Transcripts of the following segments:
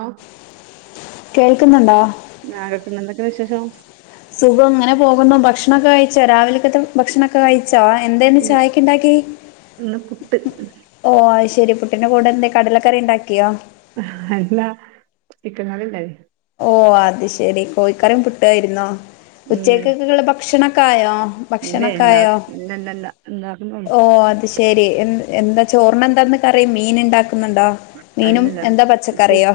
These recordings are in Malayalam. ആഹ് കേൾക്ക്ന്ന്ണ്ടോ ആഹ് കേക്ക്ന്ന്ണ്ട് എന്തൊക്കെ വിശേഷം സുഖം ഇങ്ങനെ പോകുന്നു ഭക്ഷണൊക്കെ കഴിച്ചോ രാവിലക്കത്തെ ഭക്ഷണൊക്കെ കഴ ചോ എന്തേന്നു ഉം ചായക്കിണ്ടാക്കി ഇന്ന് പുട്ട് ഓഹ് അത് ശരി പുട്ടിന്റെ കൂടെ എന്തേ കടലക്കറി ഇണ്ടാക്കിയൊ അല്ലാ ചിക്കൻ കറിണ്ടായ്നു ഓഹ് അത് ശരി കോഴിക്കറിം പുട്ടു ആയിരുന്നൊ ഉച്ചക്കെക്ക്ള്ള ഭക്ഷണൊക്കായൊ ഇല്ലെ ഇല്ല ഇല്ല ല്ല ല്ല ഇണ്ടാക്ക്ന്നൊള്ളു ഓഹ് അത് ശ ശരി എ എന്താ ചോർനെന്ത ഇന്ന് കറി മീൻ ഇണ്ടാക്ക്ന്ന്ണ്ടൊ മീനും അല്ലല്ല എന്ത ചി പച്ചക്കറിയോ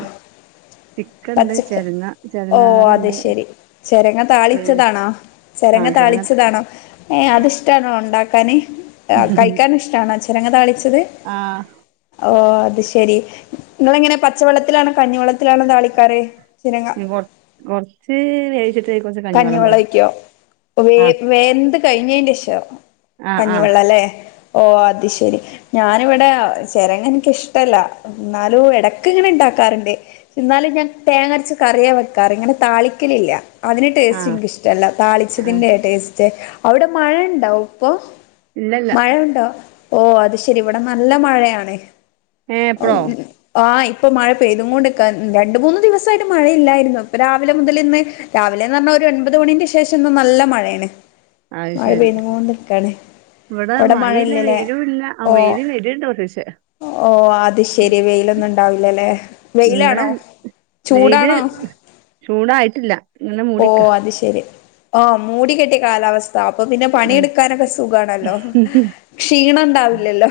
ചിക്കൻണ്ട് പച്ചക്ക് ചെരങ്ങ ചെരങ്ങ ഓഹ് അത് കറിണ്ട് ശരി ചെരങ്ങ പി താളിച്ചതാണൊ ചെരങ്ങ താളിച്ചതാണൊ ഏഹ് അതിഷ്ടാണോ ഇണ്ടാക്കാന് ആഹ് കഴിക്കാൻ ഇഷ്ടാണൊ ചെര്ങ്ങ താളിച്ചത് ആഹ് ഓഹ് അത് ശരി ഇങ്ങളെങ്ങനെ പച്ചവെള്ളത്തിലാണൊ കഞ്ഞിവെള്ളത്തിലാണൊ താളിക്കാറ് ചിരങ്ങ കൊറ് കൊറ്ച് ദേശ് കഞ്ഞിവെള്ളം ഒയിക്കോ വേ ആഹ് വേന്ത് കഴിഞ്ഞയിന്റെ ശേഷം ആഹ് ആഹ് കഞ്ഞിവള്ളം ല്ലേ ഓ അത് ശരി ഞാനിവിടെ ചെരങ്ങ എനിക്ക് ഇഷ്ടല്ല ന്നാലും എടക്ക് ഇങ്ങനെ ഇണ്ടാക്കാറുണ്ട് ന്നാലും ഞാൻ തേങ്ങരച്ച കറിയ വെക്കാറ് ഇങ്ങനെ താളിക്കലില്ല അതിൻറെ ടേസ്റ്റ് ആഹ് എനിക്ക് ഇഷ്ടല്ല ആഹ് താളിച്ചതിന്റെ ടേസ്റ്റ് അവിടെ മഴ ഇണ്ടോ ഇപ്പൊ ഇല്ലല്ല മഴുണ്ടോ ഓ അത് ശരി ഇവിടെ നല്ല മഴയാാണ് ഏഹ് ഇപ്പളോ [unintelligible] ആഹ് ഇപ്പൊ മഴ പെയ്തേ കൊണ്ട്ക്ക രണ്ട് മൂന്ന് ദിവസമായിട്ട് മഴയില്ലായിരുന്നു ഇപ്പൊ രാവിലെ മുതൽ ഇന്ന് രാവിലെന്ന് പറഞ്ഞാ ഒരു ഒൻപത് മണിന്റെ ശേഷംഇന്ന് നല്ല മഴയാണ് അത് മഴ ശരി പെയ്യതോണ്ട് നിക്കാണ് ഇവിടെ മഴയില്ല വെയിലും ഇല്ല ആ ഓ വെയില് വെരുണ്ട്‌തോണുണ്ട്‌ ഓ അത് ശരി വെയിലൊന്നും ഇണ്ടാവില്ലല്ലേ ഇന്നലെ വെയിലാണോ ചൂടാണോ ചൂട് ആയിട്ടില്ല ഓ അത് ശെരി ഓ മൂടികെട്ടിയ കാലാവസ്ഥ അപ്പൊ പിന്നെ ഉം പണിയെടുക്കാനൊക്കെ സുഖണല്ലോ ക്ഷീണം ഉണ്ടാവില്ലല്ലോ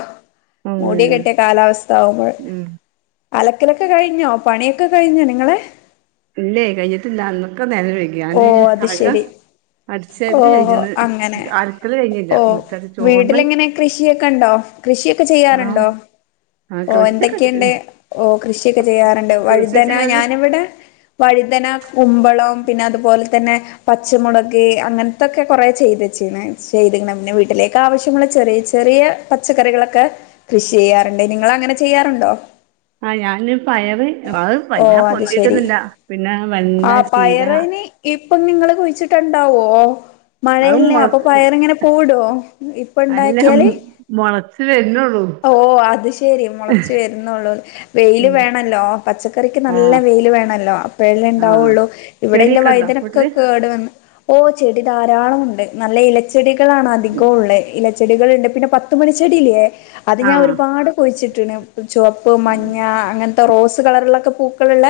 മൂടി കെട്ടിയ കാലാവസ്ഥ ആകുമ്പോള് ഉം അലക്കലൊക്കെ കഴിഞ്ഞോ പണിയൊക്കെ കഴിഞ്ഞോ നിങ്ങളെ ഇല്ലേ കഴിഞ്ഞിട്ടില്ല ഇന്നൊക്കെ നേരം വൈകി ഞാൻ ഓ അത് അക ശരി ഓഹോ അങ്ങനെ അലക്കല് കഴിഞ്ഞില്ല ഓ മുറ്റടി ചോറിന് വീട്ടില് എങ്ങനെ കൃഷിയൊക്കെ ഇണ്ടോ കൃഷിയൊക്കെ ആഹ് ചെയ്യാറുണ്ടോ ആഹ് ഓ കുളിച്ചൊക്കെ എന്തൊക്കെയുണ്ട് ഓ കൃഷിയൊക്കെ ചെയ്യാറുണ്ട് കുളിച്ച് വഴുതന കഴിഞ്ഞാല് ഞാന് ഇവിടെ വഴുതന കുമ്പളം പിന്നെ അതുപോലെ തന്നെ പച്ചമുളക് അങ്ങനത്തൊക്കെ കൊറെ ചെയ്തച്ചീന് ചെയ്ത്ക്ക്ണ് പിന്നെ വീട്ടിലേക്ക് ആവശ്യമുള്ള ചെറിയ ചെറിയ പച്ചക്കറികളൊക്കെ കൃഷി ചെയ്യാറുണ്ട് നിങ്ങള് അങ്ങനെ ചെയ്യാറുണ്ടോ ആഹ് ഞാന് പയറ് അഹ് ഓ വല്ല അത് പൊന്തിട്ട് ശരി ഒന്നുംല്ല പിന്നെ ആ വെണ്ട ചീര പയറിന് ഇപ്പം നിങ്ങള് കുഴിച്ചിട്ടുണ്ടാവോ അത് മഴയല്ലേ മൊള അപ്പൊ പയറിങ്ങനെ പൂവിടോ ഇപ്പ ഉണ്ടാക്കിയാല് മുളച്ച് വരുന്നെള്ളൂ ഓ അത് ശെരി മൊളച്ച് വരുന്നുള്ളൂ വെയില് ഉം വേണല്ലോ പച്ചക്കറിക്ക് നല്ല ആഹ് വെയില് വേണല്ലോ അപ്പല്ലെ ആഹ് ഇണ്ടാവുള്ളു ഇവിടെഎന്റെ ചെടിയൊക്കെ ഉണ്ടോ വയ്തനങ്ങക്കെ വീട്ടില് കേട് വന്ന് ഓ ചെടി ധാരാളം ഉണ്ട് നല്ല ഇലച്ചെടികളാണ് അധികം ഉള്ളെ ഇല ചെടികൾണ്ട് പിന്നെ പത്തുമണിച്ചെടില്ലേ അത് ഞാൻ ആഹ് ഒരുപാട് കൊഴിച്ചിട്ടിണ് ചുവപ്പ് മഞ്ഞ അങ്ങനത്തെ റോസ് കളറിലൊക്കെ പൂക്കളുള്ള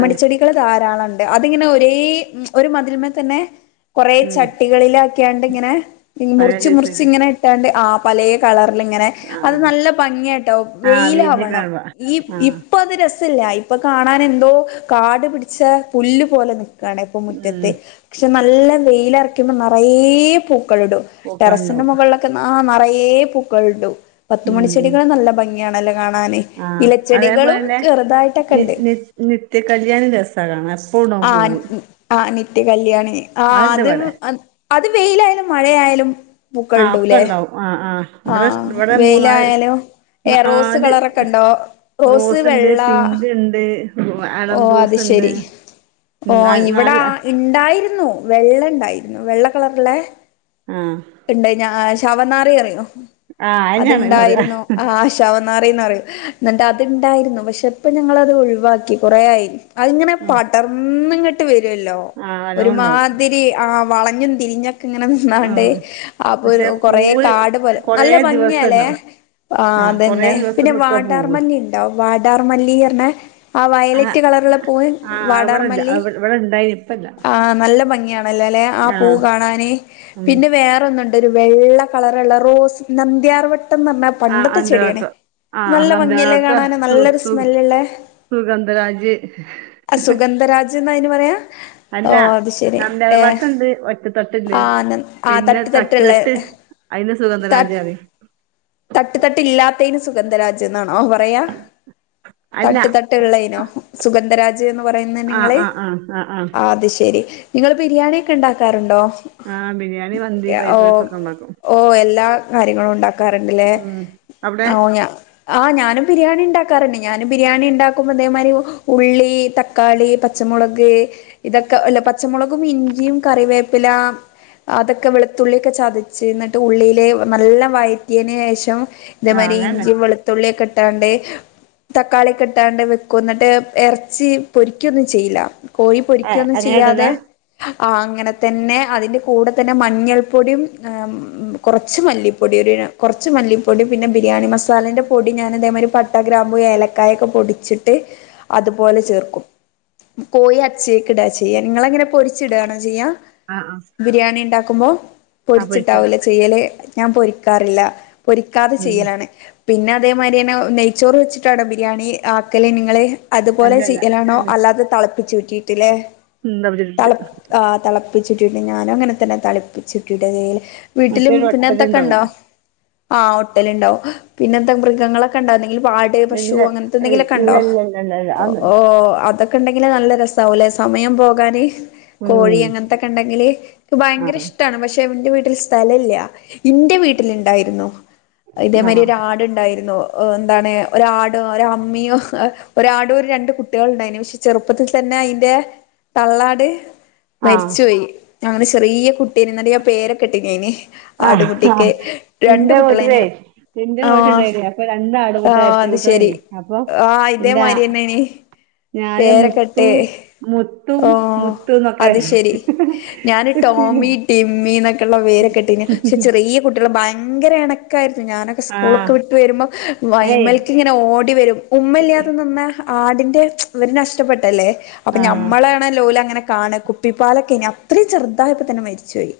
അത് ശെ ക്കള് ധാരാളംണ്ട് അതിങ്ങനെ ഒരേ ഒരു മതിലമെ തന്നെ കുറെ ഉം ചട്ടികളില് ആക്കിയാണ്ട് ഇങ്ങനെ പഴയ മുറിച്ച് മുറിച്ച് സൈസായിട്ട് ഇങ്ങനെ ണ്ട് ആ പലേ കളരിൽ ഇങ്ങനെ അത് ആഹ് നല്ല ഭംഗിയാട്ടോ ആഹ് വിരിഞ്ഞിക്കണ വെയിലാവണം കാണുമ്പോ ഈ ഈ ആഹ് ഇപ്പൊ അത് രസല്ല ഇപ്പൊ കാണാൻ എന്തോ കാടു പിടിച്ച പുല്ല് പോലെണ് ണ ഇപ്പൊ ഉം മുറ്റത്തെ പക്ഷെ നല്ല വെയിലറക്കുമ്പോ നറയെ പൂക്കള് ഇടും ടെറസിന്റെ പൂക്കളുണ്ടാവും മുകളിലൊക്കെ ആ നിറയെ പൂക്കള് ഉണ്ട് ഉം ഉം പത്തുമണിച്ചെടികൾ നല്ല ഭംഗി ഗി ആണല്ലോ കാണാൻ ആഹ് ഇലച്ചെടികളും ചെറുതായിട്ടൊക്കെ ഇണ്ട് നിത്യ കല്യാണിരസ ണസാ കാണാൻ പൂടു ആ ആ നിത്യ കല്യാണി ആ അത്ണ്ട് അത് ഇവിടെ അത് അത് വെയിലായാലും മഴയാലും ആഹ് ഒക്കെ പൂക്കൾണ്ടൂല്ലേ ഉണ്ടാവും ആഹ് ആഹ് ഇവിടെ ഇഷ് ആഹ് ഇവിടെ വെയില മൂന്നാല് ആയാലും ഏ റോസ് നാല് കളറൊക്കെ ഉണ്ടോ റോസ് റോസ്ണ്ട് വെള്ള പിങ്ക് ഉണ്ട് ഓ അളം അത് റോസ്ണ്ട് ശെരി ഓ ഉം നാല് ഇവിടെ നാല് ഇണ്ടായിരുന്നു വെള്ള ഇണ്ടായിരുന്നു വെള്ള കളറില്ലേ ആഹ് ഉണ്ടയിഞ്ഞാ ആഹ് ശവംനാറി അറിയോ ആഹ് അതെന്നാണ് പറയാ അത്ണ്ടായിരുന്നു ആഹ് ശവന്നാറീന്ന് പറയും എന്നിട്ട് അത്ണ്ടായിരുന്നു പക്ഷെ ഇപ്പം ഞങ്ങളത് ഒഴിവാക്കി കൊറേയായി. അതിങ്ങനെ പടർന്ന് ഇങ്ങോട്ട് വരുല്ലോ ആഹ് നല്ലോണ്ടാവും ഒരുമാതിരി ആഹ് വളഞ്ഞു. പിരിഞ്ഞൊക്കെ ഇങ്ങനെ നിന്നകൊണ്ടേ ഉം അപ്പൊ പക്ഷെ കൊറേ പൂവ് കാട് പോലെ കൊറേ നല്ല ഭംഗിയാല്ലേ. ദിവസണ്ടാവും ആഹ് കൊറേ അതന്നെ പിന്നെ ദിവസം നിക്കുവാ വാടാർ പൂവ് മല്ലി ഇണ്ടോ വാടാർ മല്ലീന്ന്പറഞ്ഞ്. ആഹ് ആ വയലറ്റ് കളറുള്ള പൂവ് ആഹ് വാടാർ ഇവടെല്ല മല്ലി ഇവ ഇവടെ ഇണ്ടായിനി ഇപ്പല്ല ആഹ് നല്ല ഭംഗിയാ. നല്ല അല്ലെ ആഹ് പൂ കാണാന് ഉം പിന്നെ വേറൊന്നു ണ്ട് ഠ വെള്ള കളറൊള്ള റോസ് നന്ദ്യാർ വട്ടംന്ന് പറഞ്ഞ ആഹ് പണ്ടത്തെ ചെടിയാണ് അന്തരാട്ടം നല്ല ആഹ് ഭംഗിയല്ലേ നമ്പ്യാർവട്ടം കാണാന്. സു നല്ലൊരു സു സ്മെല്ലിള്ളേ. സുഗന്ധരാജ്. ആഹ് സുഗന്ധരാജെന്നാ അയിന് പറയാ. ഓ അല്ല അത് ശരി ഏഹ് നന്ദ്യാർവട്ടൊണ്ട് ഒറ്റ തട്ടില് ആഹ് ആ പിന്നെ തട്ട് തട്ടുള്ള തട്ട്. അയിന് ത സുഗന്ധരാജ്റും. തട്ട് തട്ട് ഇല്ലാത്തേന്. സുഗന്ധരാജ് ന്നാണോ പറയാ അല്ല തട്ട് തട്ടിള്ളയിനം സുഗന്ധരാജ ന്ന് പറയുന്നെ ആഹ് നിങ്ങള്. ആഹ് ആഹ് ആഹ് അത് ശെരി നിങ്ങള് ബിരിയാണിക്കെ ഇണ്ടാക്കാറുണ്ടോ? ആഹ് ബിരിയാണി, മന്തി, ഫ്രൈഡ് റൈസൊക്കെ ഒണ്ടാക്കും. ഓ എല്ലാ കാര്യങ്ങളും ഉണ്ടാക്കാറ് ട് ലേ പിന്നെ ഉം അവടെ ഓ ഞാ ആഹ് ഞാനും ബിരിയാണി ഇണ്ടാക്കാറുണ്ട്. ഞാനും ബിരിയാണി ഇണ്ടാക്കുമ്പോ ഇതേമാതിരി ഉള്ളി. തക്കാളി, പച്ചമുളക് ഇതൊക്കെ ഒല്ല പച്ചമുളകും ഇഞ്ചിം കറിവേപ്പില. അതൊക്കെ വെളുത്തുള്ളിക്കെ ചതച്ച് എന്നിട്ട് ഉള്ളിലെ നല്ല വഴറ്റിയേന് ശേഷം. ആഹ് ഇതേമായിരി അങ്ങനെന്നെ ഇഞ്ചിം വെളു തുള്ളിയൊക്കെ ഇട്ടാണ്ട് തക്കാളിയൊക്കെ ഇട്ടാണ്ട് വെക്കും. എന്നിട്ട് എറച്ചി പൊരിക്കൊന്നും ചെയ്യില്ല. കോഴി ഏഹ് പൊരിക്കൊന്നും അങ്ങനെ ചെയ്യാതെ ഇടലാ ആഹ് അങ്ങനെ തന്നെ അതിന്റെ കൂടെ തന്നെ മഞ്ഞൾപ്പൊടിം ഏഹ് ഉം കൊറച്ച് മല്ലിപ്പൊടീടെണം കൊറച്ച് മല്ലിപ്പൊടി പിന്നെ ബിരിയാണി മസാലേന്റെ പൊടി. ഞാൻ ഇതേമായിരി പ ട്ട, ഗ്രാമ്പൂ, ഏലക്കായൊക്കെ പൊടിച്ചിട്ട്. അതുപോലെ ചേർക്കും. കോഴി അച്ചെയക്ക് ഇടാ ചെയ്യ നിങ്ങളെങ്ങനാ പൊരിച്ചിടാണോ ചെയ്യ. ആഹ് ആഹ് ബിരിയാണി ഇണ്ടാക്കുമ്പോ ആഹ് പൊരിച്ചിട്ടാവും പൊരിക്കലാ ഇല്ലെ ചെയ്യല് ഞാൻ പൊരിക്കാറില്ല. പൊരിക്കാതെ ഉം ചെയ്യലാണ്. പിന്നെ അതേമായിരി തന്നെ നെയ്ച്ചോറ് വെച്ചിട്ടാണോ ബിരിയാണി ആക്കല്. നിങ്ങള് അതുപോലെ അല്ലല്ല ചെയ്യലാണോ? അത് തളപ്പിച്ചൂ ഉറ്റിട്ടില്ലേ? ഉ നജെ [unintelligible] ആഹ് തളപ്പിച്ചൂറ്റിട്ട് ഞാനും അങ്ങനെ തന്നെ തളപ്പിച്ചൂറ്റിട്ടാ ചെയ്യല്. വീട്ടിലും മറ്റേ പിന്നെ വട്ടല്ണ്ടാവും ഇതൊക്കൊണ്ടോ? ആഹ് ഒട്ടലിണ്ടാവും പിന്നെ എന്താ മൃഗങ്ങളൊക്കെ ഇണ്ടൊ ഇല്ലെങ്കി വാ ത്ത്, പശു ഇല്ല അങ്ങനത്തെ ഇ- എന്തെങ്കിലൊക്കെ ഇല്ല ഇണ്ടോ ഇല്ല ഇല്ല ഇല്ല ഇല്ല അതൊന്നുമില്ല ഓഹ് അ തൊക്കെ ഇണ്ടെങ്കില് നല്ല രസാവും അല്ലെ സമയം പോകാന്. കോഴി ഉം അങ്ങനത്തൊക്കെ ഇണ്ടെങ്കില്. നിക്ക് ആ ഭയങ്കര ഇഷ്ടാണ് പക്ഷെ എന്റെ വീട്ടില്. സ് സ്ഥലയില്ല്യ ഇന്റെ വീട്ടിലിണ്ടായിരുന്നു. ആ ഇതേമായിരി ഒര് ആട് ഉണ്ടായിരുന്നു. ഓഹ് എന്താണ് ഒരാആട് ഒരമ്മിയോ ഒരാആടും ഒരു രണ്ട് കുട്ടികളുണ്ടായീന്. പക്ഷെ ചെറുപ്പത്തിൽ തന്നെ അയിന്റെ തള്ളാട് ആ മരിച്ചുപോയി. ങ്ങനെ ചെറിയ കുട്ടീന് എന്നിട്ട് ഞാൻ പേരൊക്കെട്ടീന് അയിന്. ആ ആ. ആട്ടുംകുട്ടിക്ക് രണ്ടു നിന്റെ കുട്ടികളയിന്. വീട്ടിലേ നിന്റെ ആഹ് വീട്ടുണ്ടായില്ലേ അപ്പൊ രണ്ട് ആടുകൂട്ട ആഹ് അത് ശെരി. കുട്ടികളായിരുന്നു അപ്പൊ ആഹ് ഇതേ നിന്റെ ആ- മായിരിന്നെയാന് ഞാന് മുത്തു പേരക്കൊയിട്ട് മുത്തും ഓഹ് മുത്തു എന്നൊക്കെ അത് ശെരി ഞാന് കിട്ടീന് ടോമി. ടിമ്മിന്നൊക്കെയൊള്ള പേരൊക്കെ ഇട്ടീമിംഒകെ പോര് പക്ഷെ ചെറിയ കുട്ടികള് ഭയങ്കര എണക്കായിരുന്നു ഞാനൊ ആ സ്കൂളൊക്കെ വിട്ട് വരുമ്പോ ഏയ് വയിമ്മേൽക്കിന്നെ. ഓടി വരും ഉമ്മല്ലാത നിന്ന ആടിന്റെ ഇവ നഷ്ടപ്പെട്ടല്ലേ അപ്പൊ ആ നമ്മളെ ലോല അങ്ങനെ കാണ് കുപ്പിപ്പാലൊക്കെനി അത്രേം ചെറുതായപ്പോ തന്നെ മരിച്ചപോയി.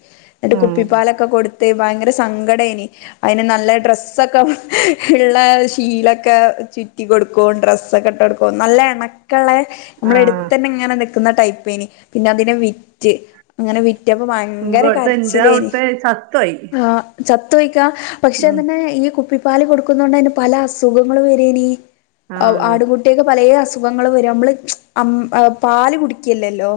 എന്നിട്ട് ആ കുപ്പിപ്പാലൊക്കെ കൊടുത്ത് ഭയങ്കര സങ്കടെയിനി. അതിന് നല്ല ഡ്രസ്സൊക്കെ ഇള്ള ശീലൊക്കെ ചുറ്റി കൊടുക്കും. ഗോ ഡ്രസ്സക്കെട്ട് കൊടുക്കും. നല്ല മ്മള ആ നമ്മള എടുത്ത തന്നെ ഇങ്ങനെ നൽക്കുന്ന ടൈപ്പേയിനി. പിന്നെ അതിനെ വിറ്റ്. അങ്ങനെ വി റ്റപ്പം ഭയങ്കര ഇവിടുത്തെ എന്റെ കരച്ചില്ലേയിനി. അവിടുത്തെ ചത്തോയി ആഹ് ചത്ത്വെയ്ക്കാ പക്ഷെ ഉം. അതിന് ഈ കുപ്പിപ്പാല് കൊടുക്കുന്നകൊണ്ട് അയിന് പല അസുഖങ്ങള് വരെയിനി. ആ അ ആടുകുട്ടിയക്ക് പലേ അസുഖങ്ങള് വരും. അമ്മള് അ പാല് കുടിക്കല്ലല്ലോ.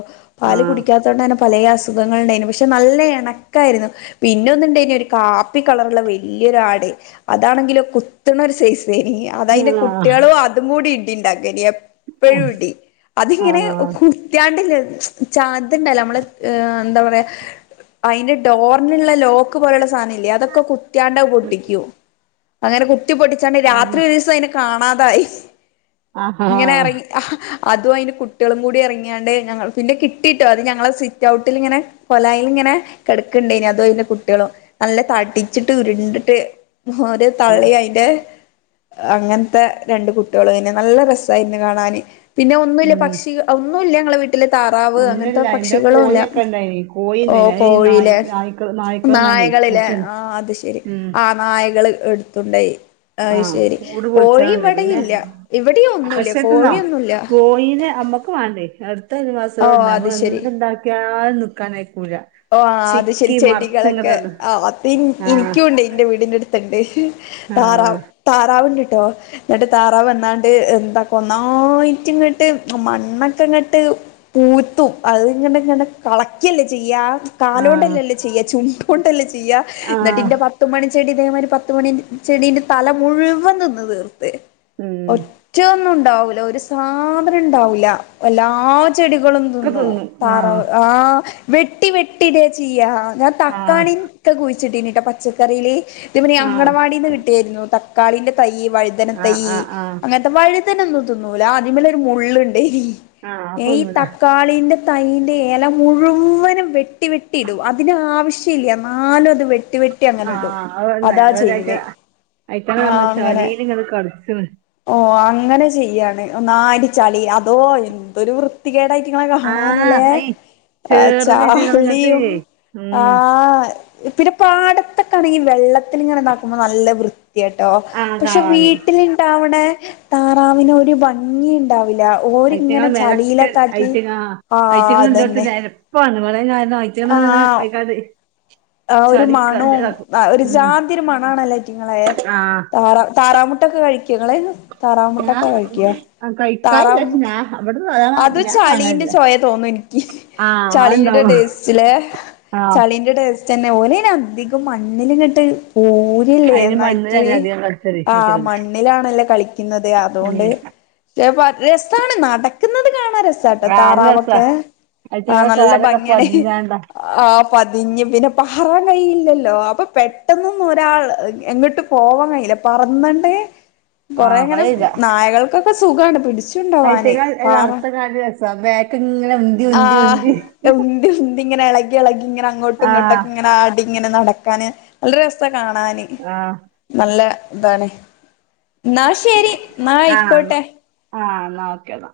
ആ പാല് കുടിക്കാത്തകൊണ്ട് അതിന് പലേ അസുഖങ്ങളുണ്ടായിനു. പക്ഷെനല്ല എണക്കായിരുന്നു. പിന്നെ ഒന്നിണ്ടായിനു. ഒരു കാപ്പി കളർള്ള വല്യോരാട്. അതാണെങ്കിലോ കുത്തണ ഒരു സൈസ്‌ [unintelligible] അതയിന്റെ ആ കുട്ടികളും അതും കൂടി ഇടിണ്ടാക്കന എപ്പഴും ഇടി ആ അതിങ്ങനെ കാണ്ടല്ലേ ചാന്ത്ണ്ടല്ല നമ്മള് എന്താ പറയാ അയിന്റെ ഡോറിന്ള്ള ലോക്ക് പോലുള്ള സായിനം ഇല്ലേ, അതൊക്കെ കുത്തിയാണ്ടെ പൊട്ടിക്കും. അങ്ങനെ കുത്തി പൊട്ടിച്ചാണ്ട് ആ. രാത്രി ഒരു ദിവസം അയിനെ കാണാതായി. ഇങ്ങനെ ആഹാ ഇറങ്ങി അഹ് അതും അതിന്റെ കുട്ടികളും കൂടി ഇറങ്ങിയാണ്ടെ ഞങ്ങ പിന്നെ കിട്ടിയിട്ടോ അത് ഞങ്ങളെ സ്വിറ്റ് ഔട്ടിലിങ്ങനെ കൊലായിലിങ്ങനെ കെടക്ക്ണ്ടേയിനി അതും അതിന്റെ കുട്ടികളും. നല്ല തടിച്ചിട്ട് ഉരുണ്ടിട്ട് ഓരെ തള്ളെ അയിന്റെ അങ്ങനത്തെ രണ്ട് കുട്ടികളോയിനു. നല്ല രസായിനു കാണാന്. പിന്നെ ഒന്നൂല്ല ഉം പക്ഷികള് ഒന്നൂല്ല ഞങ്ങൾടെ വീട്ടില്. ട്ടില് താറാവ് അങ്ങനത്തെ ഇല്ലല്ല അയിന്റെ പക്ഷികളുല്ല. കോഴിയൊക്കെ ഇണ്ടായിനി കോഴി ഓഹ് ഇണ്ടായിനി അത് ഈ നായി കോഴീലെ നായ്ക്കൾ നായ്ക്കൾ വന്നാണ്ടേ നായ്കളിലെ പുടിച്ചോണ്ട് ആഹ് അത് ശെരി. ഉം ആഹ് നായ്കള് എടുത്തുണ്ടായി. ആഹ് അയ്ശരി. കൂട് കോഴി പൊളിച്ചാണ്ട് പിന്നെ ഇവിടെയെങ്ങൂല്ല. ഇവിടെ ഒന്നുല്ല പക്ഷേ തിന്നോ കോഴിയൊന്നുല്ല. കോഴീനെ അമ്മക്ക് വേണ്ടേനി. ഇവിടത്ത ഓ അയൽവാസികള്ണ്ട് അത് നമ്മള് ശരി എന്ത്ണ്ടാക്കി ഞാൻ നിക്കാൻ അയക്കൂല്ല. ഓഹ് ആത്ശരി. ചെടികളൊക്കെ ആത് ആഹ് എനിക്കുണ്ട് ഇന്റെ വീടിന്റെ അട്ത്ത്ണ്ട്. ആഹ് താറാവ് താറാവിണ്ടിട്ടോ. എന്നിട്ട് താറാവന്നാണ്ട് എന്ത ഒന്നായിട്ടിങ്ങോട്ട് മണ്ണൊക്കെ ഇങ്ങട്ട് പൂത്തും. അത്ങ്ങനിങ്ങനെ കളക്കിയല്ലേ ചെയ്യാ? ആഹ് കാലൊണ്ടല്ലല്ലോ ചെയ്യാ ചുണ്ടോണ്ടല്ലേ ചെയ്യ. ആഹ് എന്നട്ടിന്റെ വ പത്തുമണി ചെടി ഇതേമാതിരി പത്തുമണി ചെടീന്റെ തല മുഴുവൻ നിന്ന് തീർത്ത്. ഉം റ്റൊന്നും ഉണ്ടാവൂല്ല. ഒരു സാധന്ണ്ടാവൂല്ല. എല്ലാ ചെടികളും ഒക്കെ തിന്നും ആഹ് താറാവ് ആഹ് വെട്ടി വെട്ടിടേ ചെയ്യ. ഞാൻ ആഹ് തക്കാളി ക്കെ കുഴിച്ചിട്ടീന്ട്ടാ പച്ചക്കറീല്. ഇടെ പിന്നെ ആഹ് അങ്കണവാടിന്ന് കിട്ടിയായിരുന്നു തക്കാളിന്റെ തൈ വഴു ആഹ് തനതൈ ആഹ് ആഹ് അങ്ങനത്തെ വഴ്തനെന്നും തിന്നൂല. അതുമ്മേലെ ഒരു മുള്ള്ണ്ട്. ആഹ് അപ്പൊ ഏയ്‌ തിന്നൂല തക്കാളിന്റെ തൈന്റെ എല മുഴുവനും വെട്ടി വെട്ടി ഇടും. അതിനാവശ്യം ഇല്ല്യ. ന്നാലും അത് വെ ട്ടി വെട്ടി അങ്ങനെ ഇടും. ആഹ് അതന്നെ അതാ ചെയ്യ്ന്നേ അതല്ലായിറ്റ് അയിറ്റാണ് നമ്മ ആഹ് അങ്ങനെ ചളീല് ഇങ്ങനെ കളിച്ച്ണ് ഓഹ് അങ്ങനെ ചെയ്യാണ്. ഒന്നായിരി ചളി അതോ ഒരു വൃ കുട്ടികേടായിട്ട് ഇങ്ങളെ ആഹ് കാണാനല്ലേ അയ് ചാ ചേറില് ഞങ്ങൾ ഇങ്ങട്ട് ളിയും ഉം ആഹ് പിന്നെ പാടത്തൊക്കൊണെങ്കി വെള്ളത്തിലിങ്ങനെ ഉണ്ടാക്കുമ്പോ നല്ല വൃത്തി ട്ടോ ആ പക്ഷെ കാണാന് വീട്ടിലിണ്ടാവണ താറാവിന് ഒരു ഭംഗി ഗിയ്ണ്ടാവില്ല. ഓരിങ്ങനെ അയിറ്റങ്ങളെ മേലൊക്കെ ചളിയിലൊക്കെ ആക്കി ആഹ് അതന്നെ. ഇപ്പാണ് ആ [unintelligible] ആഹ് ഒരു മണോം ഒരു ജാതിയൊരു മണാണ്ല്ലേ ഈറ്റിങ്ങളെ? ആഹ് താറാ താറാമുട്ടൊക്കെ കഴിക്കൊ ഇങ്ങള്? ഞാൻ താറാമുട്ടൊക്കെ കഴിക്കൊ? ആ കഴിക്കാനില്ല പക്ഷെ താറാമുട്ട ഞാൻ അവിടുന്ന് അത് അതാണ് ഞാൻ ചളീന്റെ വാങ്ങലില്ല ചൊയ തോന്നും എനിക്ക്. ആഹ് ചളീടെ അത്ണ്ടാവും ടേസ്റ്റിലെ ആഹ് ചളീന്റെ ടേസ്റ്റന്നെ. ഓനെനധികം മണ്ണില് ഇങ്ങട്ട് അയിന് ല്ലെന്നായിട്ട് മണ്ണിലല്ലേ അധികം കളിച്ചല് ആഹ് അയിറ്റങ്ങള് മണ്ണിലാണല്ലേ കളിക്ക്ന്നത് ഉം അത്കൊണ്ട് ചെലപ്പോ രസാണ് നടക്ക്ന്നത് കാണാൻ രസ ച്ചട്ട കാലിന് രസാ താറാവൊക്കെ ആഹ് അയിറ്റങ്ങളെ നല്ല കാലൊക്കെ ഭംഗിയാണേ. പതിഞ്ഞാണ്ടാ ആഹ് പതിഞ്ഞ് പിന്നെ പറാൻ കയ്യില്ലല്ലോ അപ്പ പെട്ടെന്നൊന്നും ഒരാള് എങ്ങട്ടും പോവാൻ കയ്യില്ല പറന്നണ്ടേ ആഹ് കൊറേഇങ്ങനെ കളിയില്ല നായകൾക്കൊക്കെ സുഖാണ് പിടിച്ച്ണ്ടാവാന്. ഐറ്റങ്ങൾ പറും നടത്ത കാണി രസം ബാക്ക് ഇങ്ങനെ ഉന്തി ഉന്തി ഉന്തി ആഹ് ഉന്തി ഉന്തി ഇങ്ങനെ എളകി എളകി ഇങ്ങനെ അങ്ങോ പ്പം ആ ഇങ്ങോട്ടൊക്കെ ഇങ്ങനെ ആടിങ്ങനെ നടക്ക ക്കാന് നല്ലരസാ കാണാന് ആ നല്ല ഇതാണ്. ന്നാ ശെരി ന്നാ ആയ്ക്കോട്ടെ. ആഹ് എന്നാ ഓക്കെ ന്നാ.